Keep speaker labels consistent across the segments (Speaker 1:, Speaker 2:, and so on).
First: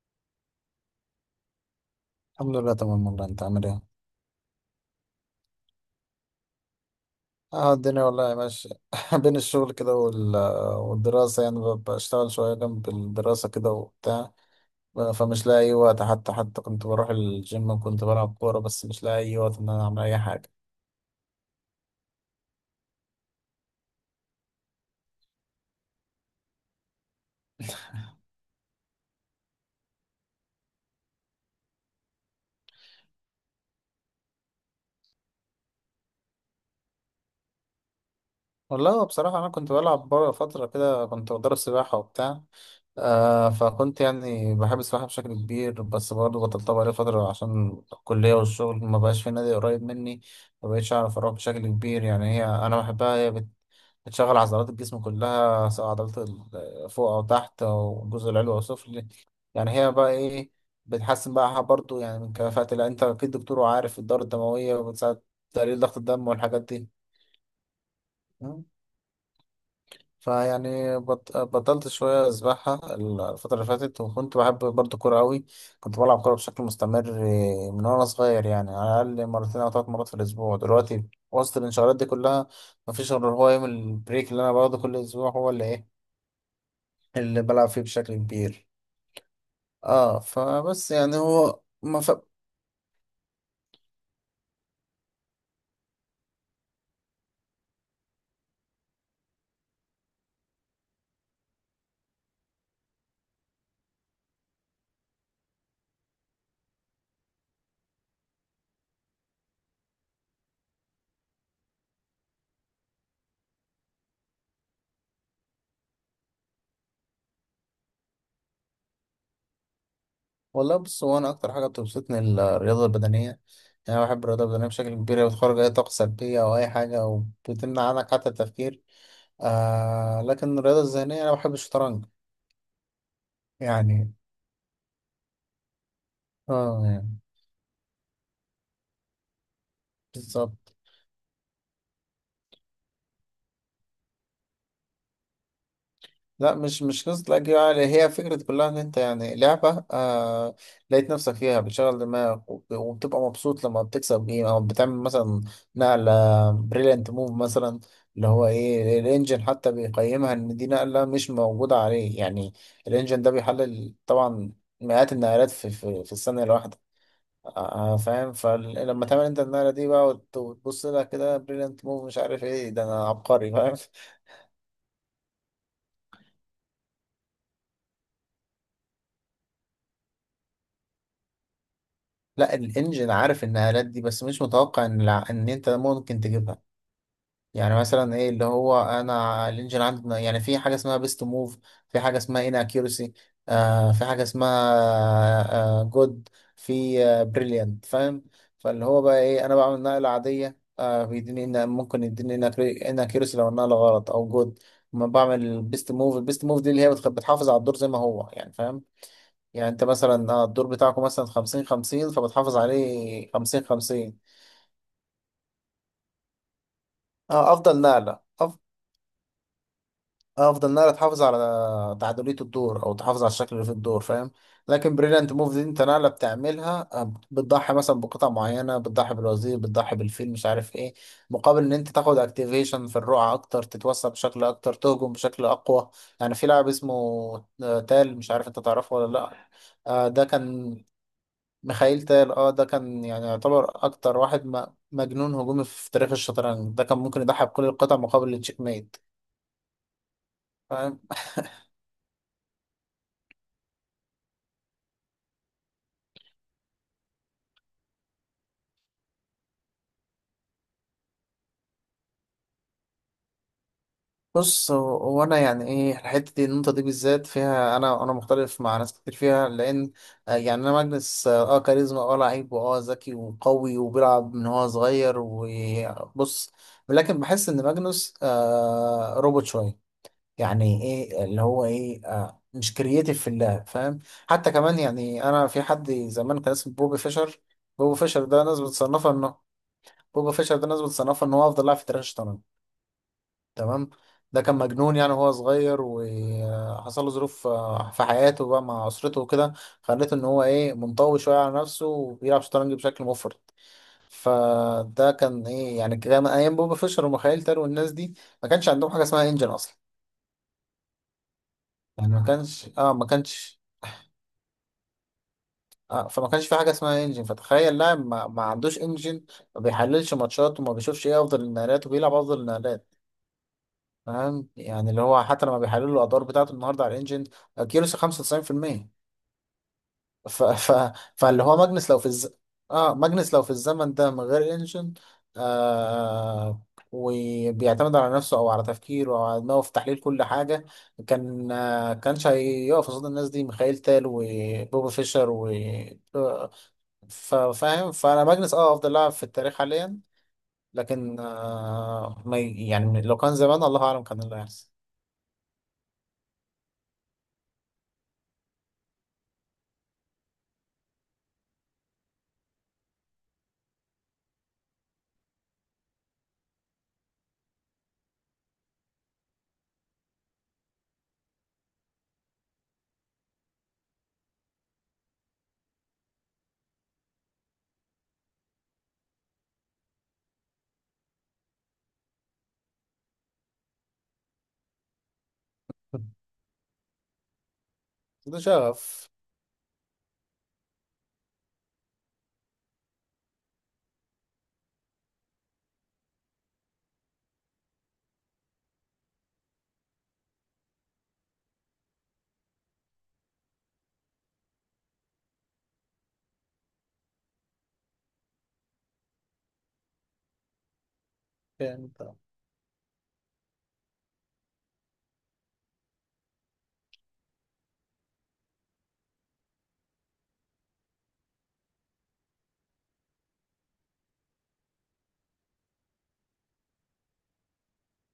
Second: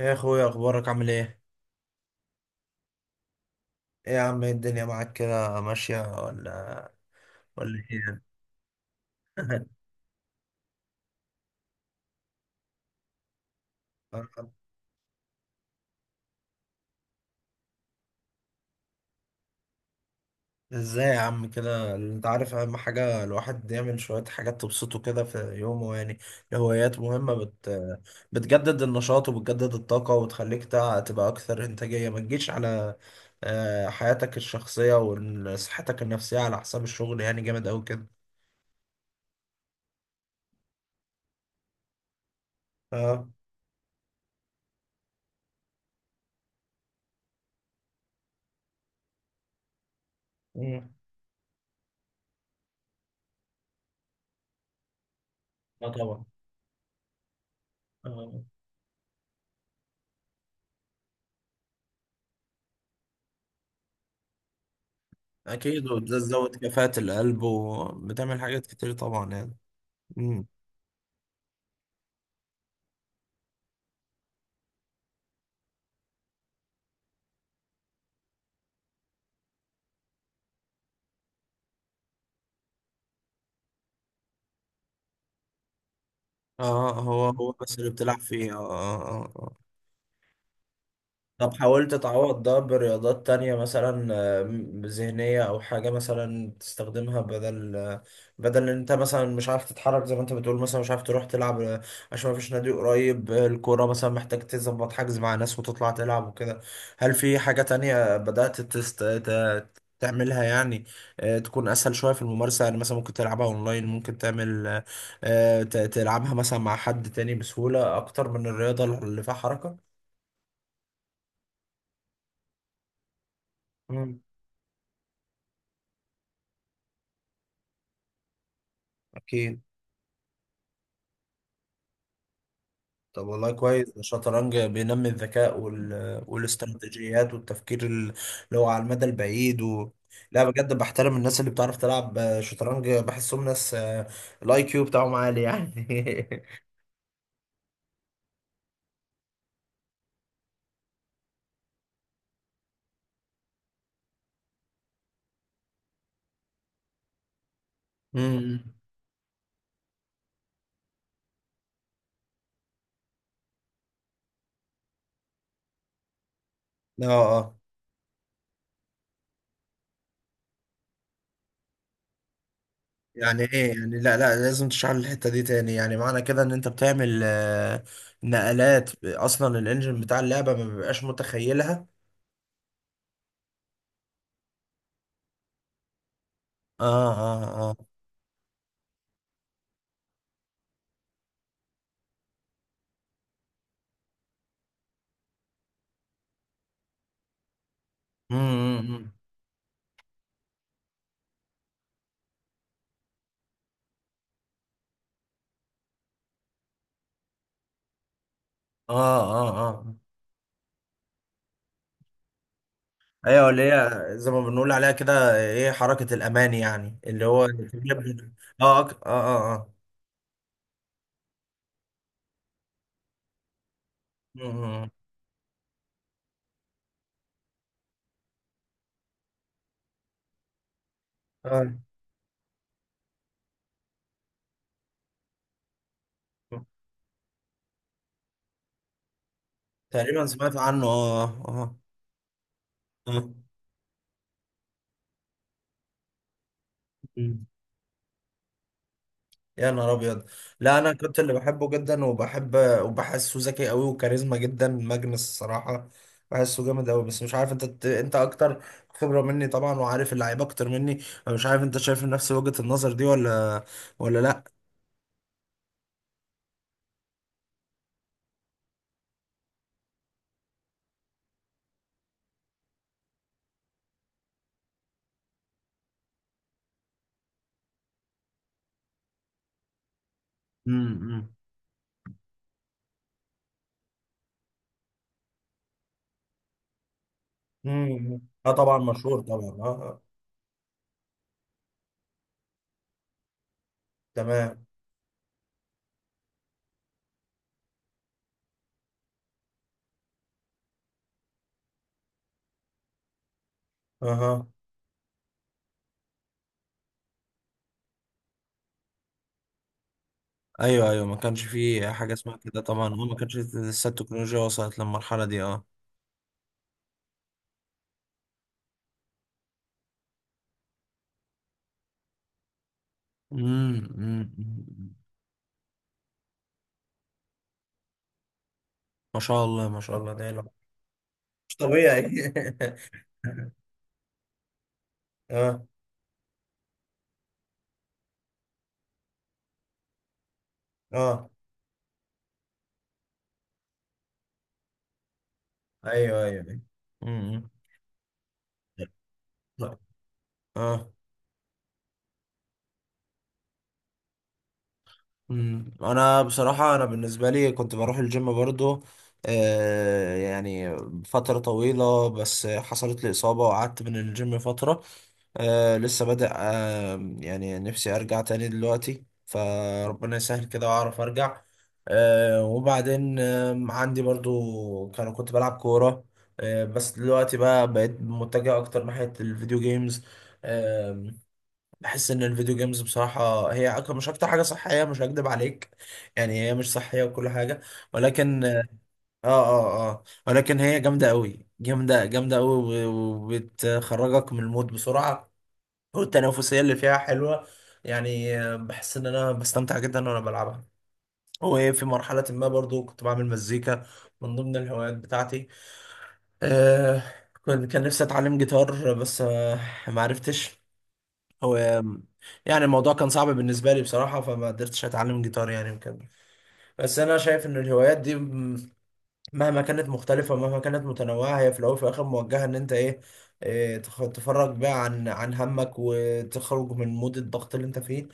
Speaker 1: ايه يا اخويا، اخبارك؟ عامل ايه؟
Speaker 2: الحمد لله تمام، والله انت عامل ايه؟
Speaker 1: ايه يا عم، إيه الدنيا معاك كده ماشية ولا
Speaker 2: اه
Speaker 1: ولا
Speaker 2: الدنيا
Speaker 1: ايه؟
Speaker 2: والله ماشية بين الشغل كده والدراسة، يعني بشتغل شوية جنب الدراسة كده وبتاع. فمش لاقي أي وقت. حتى كنت بروح الجيم وكنت بلعب كورة، بس مش لاقي أي وقت إن أنا أعمل أي حاجة.
Speaker 1: ازاي يا عم كده، انت عارف اهم حاجة الواحد يعمل شوية حاجات تبسطه كده في يومه يعني. الهوايات مهمة، بتجدد النشاط وبتجدد الطاقة وتخليك تبقى اكثر انتاجية. ما تجيش على حياتك الشخصية وصحتك النفسية على حساب الشغل، يعني جامد اوي كده.
Speaker 2: والله هو بصراحة أنا كنت بلعب بره فترة كده، كنت بدرب سباحة وبتاع.
Speaker 1: اه.
Speaker 2: فكنت يعني بحب السباحة بشكل كبير، بس برضه بطلت بقالي فترة عشان الكلية والشغل، ما بقاش في نادي قريب مني، ما
Speaker 1: مم.
Speaker 2: بقتش أعرف أروح بشكل كبير. يعني هي أنا بحبها، هي بتشغل عضلات الجسم كلها، سواء عضلات
Speaker 1: اه
Speaker 2: فوق أو تحت، أو الجزء
Speaker 1: طبعا.
Speaker 2: العلوي أو السفلي. يعني هي بقى إيه، بتحسن بقى برضه يعني من كفاءة، لا أنت أكيد دكتور وعارف، الدورة الدموية، وبتساعد تقليل
Speaker 1: اكيد،
Speaker 2: ضغط
Speaker 1: وده
Speaker 2: الدم
Speaker 1: تزود
Speaker 2: والحاجات
Speaker 1: كفاءة القلب وبتعمل
Speaker 2: دي.
Speaker 1: حاجات كتير طبعا يعني. امم.
Speaker 2: فيعني بطلت شوية أسبحها الفترة اللي فاتت. وكنت بحب برضه كورة أوي، كنت بلعب كورة بشكل مستمر من وأنا صغير، يعني على الأقل مرتين أو ثلاث مرات في الأسبوع. دلوقتي وسط الانشغالات دي كلها مفيش غير هو يوم البريك اللي أنا باخده كل أسبوع، هو اللي إيه،
Speaker 1: اه، هو
Speaker 2: اللي
Speaker 1: هو
Speaker 2: بلعب
Speaker 1: بس
Speaker 2: فيه
Speaker 1: اللي
Speaker 2: بشكل
Speaker 1: بتلعب فيه. اه
Speaker 2: كبير.
Speaker 1: اه اه آه.
Speaker 2: اه فبس يعني
Speaker 1: طب
Speaker 2: هو
Speaker 1: حاولت
Speaker 2: ما ف...
Speaker 1: تعوض ده برياضات تانية مثلا، ذهنية أو حاجة مثلا تستخدمها، بدل بدل إن أنت مثلا مش عارف تتحرك زي ما أنت بتقول، مثلا مش عارف تروح تلعب، عشان مفيش نادي قريب، الكورة مثلا محتاج تظبط حجز مع ناس وتطلع تلعب وكده. هل في حاجة تانية بدأت تعملها يعني؟ تكون اسهل شويه في الممارسه، يعني مثلا ممكن تلعبها اونلاين، ممكن تعمل تلعبها مثلا مع حد تاني بسهوله اكتر من الرياضه اللي فيها حركه.
Speaker 2: والله بص، هو انا اكتر حاجه بتبسطني الرياضه البدنيه. يعني انا
Speaker 1: مم.
Speaker 2: بحب الرياضه البدنيه بشكل كبير، هي بتخرج اي طاقه سلبيه او اي حاجه، وبتمنع عنك حتى التفكير.
Speaker 1: اكيد.
Speaker 2: لكن الرياضه الذهنيه، انا بحب الشطرنج.
Speaker 1: طب والله كويس،
Speaker 2: يعني
Speaker 1: الشطرنج بينمي الذكاء
Speaker 2: اه يعني
Speaker 1: والاستراتيجيات والتفكير اللي هو على المدى البعيد. لا بجد،
Speaker 2: بالظبط.
Speaker 1: بحترم الناس اللي بتعرف تلعب شطرنج، بحسهم ناس الاي كيو بتاعهم عالي يعني.
Speaker 2: لا، مش قصة الأجيال، يعني هي فكرة كلها إن أنت يعني لعبة لقيت نفسك فيها بتشغل دماغك، وبتبقى مبسوط لما بتكسب جيم، أو بتعمل مثلا نقلة بريليانت موف مثلا، اللي هو
Speaker 1: امم.
Speaker 2: إيه، الإنجن حتى بيقيمها إن دي نقلة مش موجودة عليه. يعني الإنجن ده بيحلل طبعا مئات النقلات في الثانية الواحدة.
Speaker 1: اه
Speaker 2: فاهم، فلما تعمل أنت النقلة دي بقى، وتبص لها كده، بريليانت موف، مش عارف إيه، ده أنا
Speaker 1: يعني،
Speaker 2: عبقري،
Speaker 1: ايه
Speaker 2: فاهم.
Speaker 1: يعني، لا لا، لازم تشرح لي الحته دي تاني، يعني معنى كده ان انت بتعمل نقلات اصلا الانجن بتاع اللعبه ما بيبقاش متخيلها.
Speaker 2: لا، الانجن عارف النقلات دي، بس مش متوقع ان انت ممكن تجيبها.
Speaker 1: اه اه
Speaker 2: يعني
Speaker 1: اه.
Speaker 2: مثلا ايه اللي هو، انا الانجن عندنا يعني في حاجه اسمها بيست موف، في حاجه اسمها ان اكيورسي، في حاجه اسمها جود، في بريليانت، فاهم. فاللي هو
Speaker 1: امم.
Speaker 2: بقى ايه، انا بعمل نقله عاديه، بيديني إن ممكن يديني ان اكيورسي لو النقله غلط، او جود ما بعمل بيست موف. البيست موف دي اللي هي بتحافظ على الدور زي ما هو، يعني فاهم.
Speaker 1: اه اه
Speaker 2: يعني انت
Speaker 1: اه.
Speaker 2: مثلا، الدور بتاعكم مثلا 50 50، فبتحافظ عليه
Speaker 1: ايوه، اللي
Speaker 2: 50
Speaker 1: هي
Speaker 2: 50.
Speaker 1: زي ما بنقول عليها كده، ايه، حركه الامان، يعني اللي هو
Speaker 2: اه افضل نقله أف...
Speaker 1: اه اه اه اه.
Speaker 2: افضل نقله تحافظ على تعادليه الدور، او تحافظ على الشكل اللي في الدور، فاهم.
Speaker 1: مم، مم.
Speaker 2: لكن بريليانت موف دي انت نقله بتعملها، بتضحي مثلا بقطع معينه، بتضحي بالوزير، بتضحي بالفيل، مش عارف ايه، مقابل
Speaker 1: آه.
Speaker 2: ان انت تاخد اكتيفيشن في الرقعه اكتر، تتوسع بشكل اكتر، تهجم بشكل اقوى. يعني في لاعب اسمه تال، مش عارف انت تعرفه ولا لا، ده
Speaker 1: تقريبا سمعت
Speaker 2: كان
Speaker 1: عنه اه.
Speaker 2: ميخائيل تال، ده كان يعني
Speaker 1: اه
Speaker 2: يعتبر اكتر واحد مجنون هجومي في تاريخ الشطرنج. ده كان ممكن
Speaker 1: آه.
Speaker 2: يضحي بكل القطع مقابل التشيك ميت،
Speaker 1: يا نهار ابيض. لا، انا
Speaker 2: فاهم.
Speaker 1: كنت اللي بحبه جدا وبحب وبحسه ذكي قوي وكاريزما جدا، ماجنس الصراحه، بحسه جامد قوي. بس مش عارف، انت انت اكتر خبره مني طبعا وعارف اللعيبه اكتر مني، فمش عارف انت شايف نفس وجهه النظر دي ولا ولا لا.
Speaker 2: بص هو، انا يعني ايه الحته دي، النقطه دي بالذات فيها انا، مختلف مع ناس كتير فيها، لان يعني انا ماجنس، كاريزما، لعيب، واه ذكي وقوي وبيلعب من هو صغير، وبص، لكن بحس ان ماجنس روبوت شويه. يعني ايه
Speaker 1: امم
Speaker 2: اللي هو ايه، مش كرييتيف في اللعب، فاهم. حتى كمان، يعني انا في حد زمان كان اسمه بوبي فيشر. بوبي
Speaker 1: امم.
Speaker 2: فيشر ده
Speaker 1: اه
Speaker 2: ناس
Speaker 1: طبعا
Speaker 2: بتصنفه
Speaker 1: مشهور
Speaker 2: انه
Speaker 1: طبعا. اه آه.
Speaker 2: بوبي فيشر ده ناس بتصنفه ان هو افضل لاعب في تاريخ الشطرنج، تمام. ده كان
Speaker 1: تمام.
Speaker 2: مجنون يعني وهو صغير، وحصل له ظروف في حياته بقى مع اسرته وكده، خلته ان هو ايه، منطوي شويه على نفسه، وبيلعب شطرنج بشكل مفرط.
Speaker 1: اها.
Speaker 2: فده كان ايه، يعني كان ايام بوبي فيشر وميخائيل تال والناس دي ما كانش عندهم حاجه اسمها انجن اصلا.
Speaker 1: ايوه ايوه، ما كانش فيه حاجه
Speaker 2: يعني ما
Speaker 1: اسمها كده
Speaker 2: كانش
Speaker 1: طبعا،
Speaker 2: اه
Speaker 1: اه
Speaker 2: ما
Speaker 1: ما كانش
Speaker 2: كانش
Speaker 1: لسه التكنولوجيا وصلت للمرحله دي اه.
Speaker 2: آه، فما كانش في حاجه اسمها انجن. فتخيل لاعب ما عندوش انجن، ما بيحللش ماتشات، وما بيشوفش ايه افضل النقلات، وبيلعب افضل النقلات،
Speaker 1: أمم،
Speaker 2: فاهم. يعني
Speaker 1: أمم.
Speaker 2: اللي هو حتى لما بيحللوا الادوار بتاعته النهارده على الانجن، كيروس 95%.
Speaker 1: ما شاء الله ما شاء الله، ده
Speaker 2: ف...
Speaker 1: إله.
Speaker 2: ف... فاللي
Speaker 1: مش
Speaker 2: هو ماجنس لو
Speaker 1: طبيعي.
Speaker 2: في الز... اه ماجنس لو في الزمن ده من غير انجن،
Speaker 1: اه
Speaker 2: آه وبيعتمد على نفسه، او على تفكيره، او على دماغه في تحليل كل حاجه،
Speaker 1: اه،
Speaker 2: كان كانش هيقف قصاد الناس دي، ميخائيل تال وبوبا فيشر، و
Speaker 1: ايوه ايوه
Speaker 2: آه،
Speaker 1: أيوة. امم.
Speaker 2: فاهم. فانا ماجنس افضل لاعب في التاريخ
Speaker 1: طيب.
Speaker 2: حاليا،
Speaker 1: اه.
Speaker 2: لكن آه ما ي- يعني لو كان زمان، الله اعلم كان اللي هيحصل.
Speaker 1: أمم. انا بصراحه، انا بالنسبه لي كنت بروح الجيم برضو، يعني فتره طويله، بس حصلت لي اصابه وقعدت من الجيم فتره. لسه بادئ، يعني نفسي ارجع تاني دلوقتي، فربنا يسهل كده واعرف ارجع. وبعدين عندي برضو، كنت بلعب كورة، بس دلوقتي بقى بقيت متجه اكتر ناحية الفيديو جيمز. آه بحس ان الفيديو جيمز بصراحة هي مش اكتر حاجة صحية، مش هكدب عليك. يعني هي مش صحية وكل حاجة،
Speaker 2: ده
Speaker 1: ولكن اه
Speaker 2: شغف.
Speaker 1: اه اه آه، ولكن هي جامدة قوي، جامدة جامدة قوي، وبتخرجك من المود بسرعة، والتنافسية اللي فيها حلوة، يعني. بحس ان انا بستمتع جدا وانا بلعبها. وفي مرحلة ما برضو كنت بعمل مزيكا من ضمن الهوايات بتاعتي. آه كنت، كان نفسي اتعلم جيتار، بس ما عرفتش هو،
Speaker 2: يعني انت.
Speaker 1: يعني الموضوع كان صعب بالنسبة لي بصراحة، فما قدرتش اتعلم جيتار يعني وكده. بس انا شايف ان الهوايات دي مهما كانت مختلفة، مهما كانت متنوعة، هي في الأول وفي الآخر موجهة إن أنت تفرج بقى عن همك وتخرج من مود الضغط اللي أنت فيه،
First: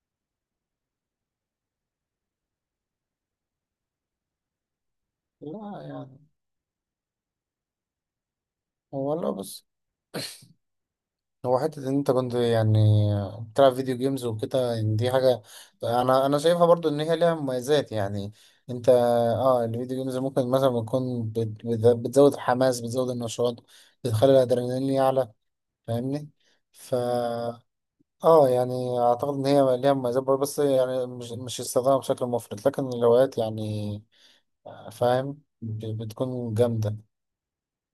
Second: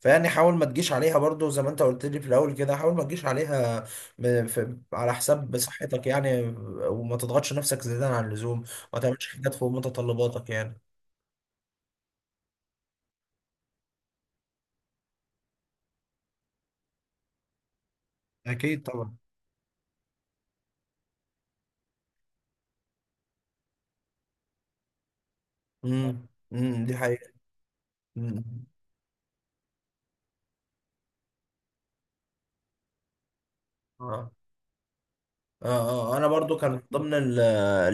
Speaker 1: فيعني حاول ما تجيش عليها برضو، زي ما أنت قلت لي في الأول كده، حاول ما تجيش عليها في على حساب
Speaker 2: لا
Speaker 1: صحتك
Speaker 2: يعني،
Speaker 1: يعني. وما تضغطش نفسك زيادة عن اللزوم، ما
Speaker 2: هو
Speaker 1: تعملش
Speaker 2: والله
Speaker 1: حاجات
Speaker 2: بص،
Speaker 1: فوق متطلباتك يعني.
Speaker 2: هو حتة إن أنت كنت يعني بتلعب فيديو جيمز وكده، يعني دي حاجة أنا شايفها برضو إن هي ليها مميزات. يعني
Speaker 1: اكيد
Speaker 2: أنت
Speaker 1: طبعا.
Speaker 2: الفيديو جيمز ممكن مثلا تكون بتزود الحماس، بتزود النشاط، بتخلي الأدرينالين يعلى،
Speaker 1: امم
Speaker 2: فاهمني؟
Speaker 1: امم،
Speaker 2: ف
Speaker 1: دي حقيقة. امم.
Speaker 2: اه يعني اعتقد ان هي ليها مميزات برضه، بس يعني مش استخدامها بشكل مفرط، لكن الروايات يعني
Speaker 1: آه.
Speaker 2: فاهم،
Speaker 1: اه اه، انا
Speaker 2: بتكون
Speaker 1: برضو كان من
Speaker 2: جامدة.
Speaker 1: ضمن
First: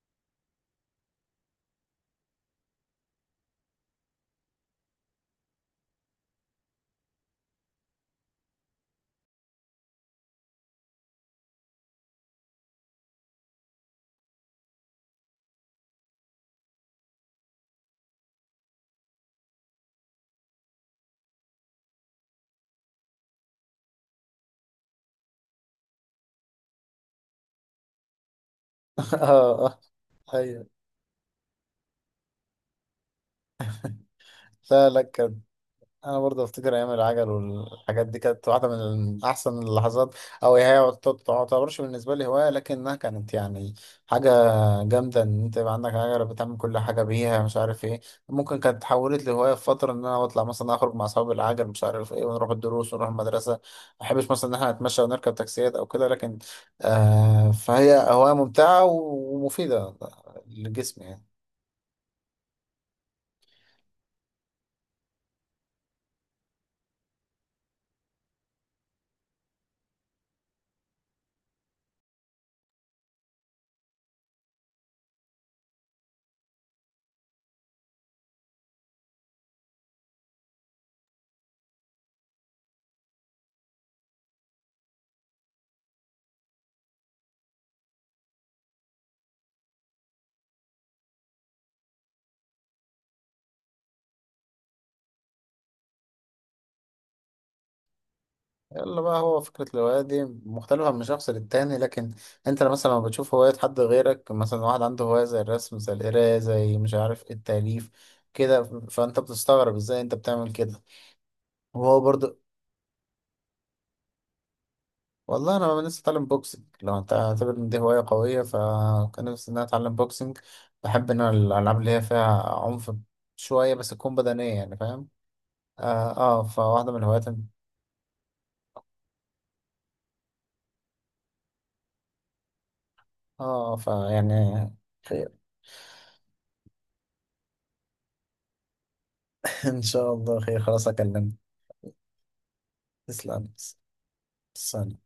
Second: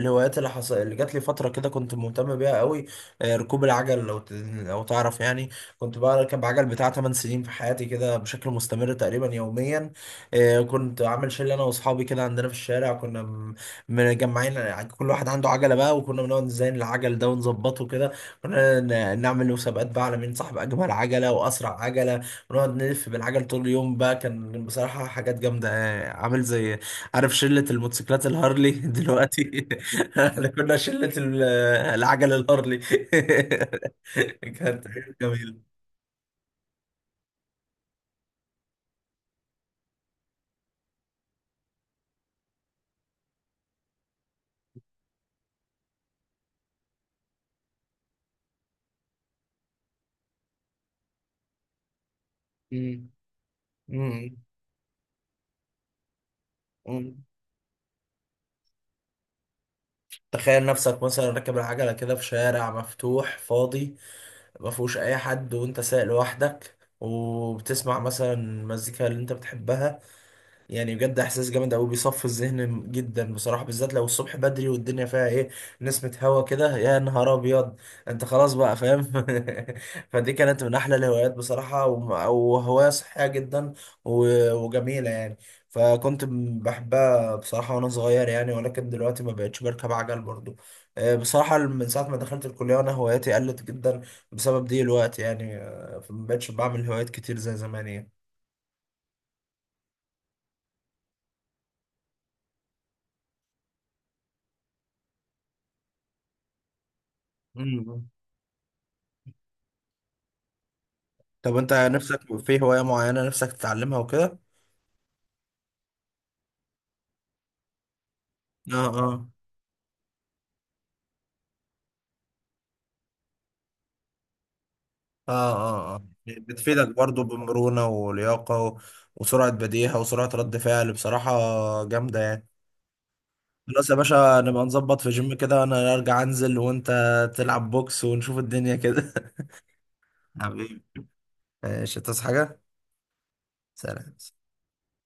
Speaker 1: الهوايات اللي اللي جات لي فتره كده كنت مهتم بيها قوي، ركوب العجل، لو تعرف يعني. كنت بركب عجل بتاع 8 سنين في حياتي كده بشكل مستمر تقريبا يوميا. كنت عامل شله انا واصحابي كده عندنا في الشارع، كنا مجمعين، كل واحد عنده عجله بقى، وكنا بنقعد نزين العجل ده ونظبطه كده، كنا نعمل مسابقات بقى على مين صاحب اجمل عجله واسرع عجله، ونقعد نلف بالعجل طول اليوم بقى. كان بصراحه حاجات جامده، عامل زي، عارف شلة الموتوسيكلات الهارلي
Speaker 2: اه،
Speaker 1: دلوقتي؟
Speaker 2: اه،
Speaker 1: احنا
Speaker 2: ايوه.
Speaker 1: كنا شلة العجل الهارلي. كانت
Speaker 2: لا لا،
Speaker 1: حاجة
Speaker 2: كانت،
Speaker 1: جميلة.
Speaker 2: انا برضه افتكر ايام العجل والحاجات دي كانت واحده من احسن اللحظات، او هي ما تعتبرش بالنسبه لي هوايه، لكنها كانت يعني حاجه جامده، ان انت يبقى عندك عجله بتعمل كل حاجه بيها، مش عارف ايه. ممكن كانت اتحولت لهوايه في فتره، ان انا بطلع مثلا اخرج مع اصحابي العجل، مش عارف ايه، ونروح الدروس، ونروح
Speaker 1: مم.
Speaker 2: المدرسه. ما بحبش
Speaker 1: مم.
Speaker 2: مثلا ان احنا نتمشى ونركب تاكسيات او كده، لكن
Speaker 1: مم.
Speaker 2: فهي هوايه ممتعه ومفيده
Speaker 1: تخيل
Speaker 2: للجسم
Speaker 1: نفسك
Speaker 2: يعني.
Speaker 1: مثلا راكب العجلة كده في شارع مفتوح فاضي، ما فيهوش أي حد وأنت سايق لوحدك وبتسمع مثلا المزيكا اللي أنت بتحبها، يعني بجد احساس جامد قوي بيصفي الذهن جدا بصراحه، بالذات لو الصبح بدري والدنيا فيها ايه، نسمه هوا كده، يا نهار ابيض. انت خلاص بقى فاهم. فدي كانت من احلى الهوايات بصراحه، وهوايه صحيه جدا وجميله يعني. فكنت بحبها بصراحه وانا صغير يعني، ولكن دلوقتي ما بقتش بركب عجل برضو. بصراحه من ساعه ما دخلت الكليه وانا هواياتي قلت جدا بسبب دي الوقت يعني. فما بقتش بعمل هوايات كتير زي زمان
Speaker 2: يلا بقى، هو فكرة الهواية دي مختلفة من شخص للتاني، لكن انت مثلا لما بتشوف هواية حد غيرك، مثلا واحد عنده هواية زي الرسم، زي القراية، زي مش عارف ايه، التأليف
Speaker 1: يعني.
Speaker 2: كده، فانت بتستغرب ازاي انت بتعمل كده،
Speaker 1: طب انت
Speaker 2: وهو
Speaker 1: نفسك
Speaker 2: برضه.
Speaker 1: في هواية معينة نفسك تتعلمها وكده؟
Speaker 2: والله انا لسه اتعلم بوكسنج، لو انت اعتبر ان دي هواية قوية،
Speaker 1: اه
Speaker 2: فكان
Speaker 1: اه
Speaker 2: نفسي ان انا اتعلم بوكسنج. بحب ان انا الالعاب اللي هي فيها عنف شوية، بس تكون بدنية، يعني فاهم.
Speaker 1: اه اه اه. بتفيدك
Speaker 2: فواحدة من
Speaker 1: برضو
Speaker 2: الهوايات.
Speaker 1: بمرونة ولياقة، وسرعة بديهة وسرعة رد فعل بصراحة، جامدة يعني.
Speaker 2: اه
Speaker 1: خلاص يا باشا، نبقى
Speaker 2: فيعني
Speaker 1: نظبط في
Speaker 2: خير.
Speaker 1: جيم كده، انا ارجع انزل وانت تلعب بوكس ونشوف الدنيا كده.
Speaker 2: ان شاء الله خير،
Speaker 1: حبيبي،
Speaker 2: خلاص اكلمك.
Speaker 1: ماشي تصحى حاجة؟
Speaker 2: تسلم.
Speaker 1: سلام.
Speaker 2: ثانية.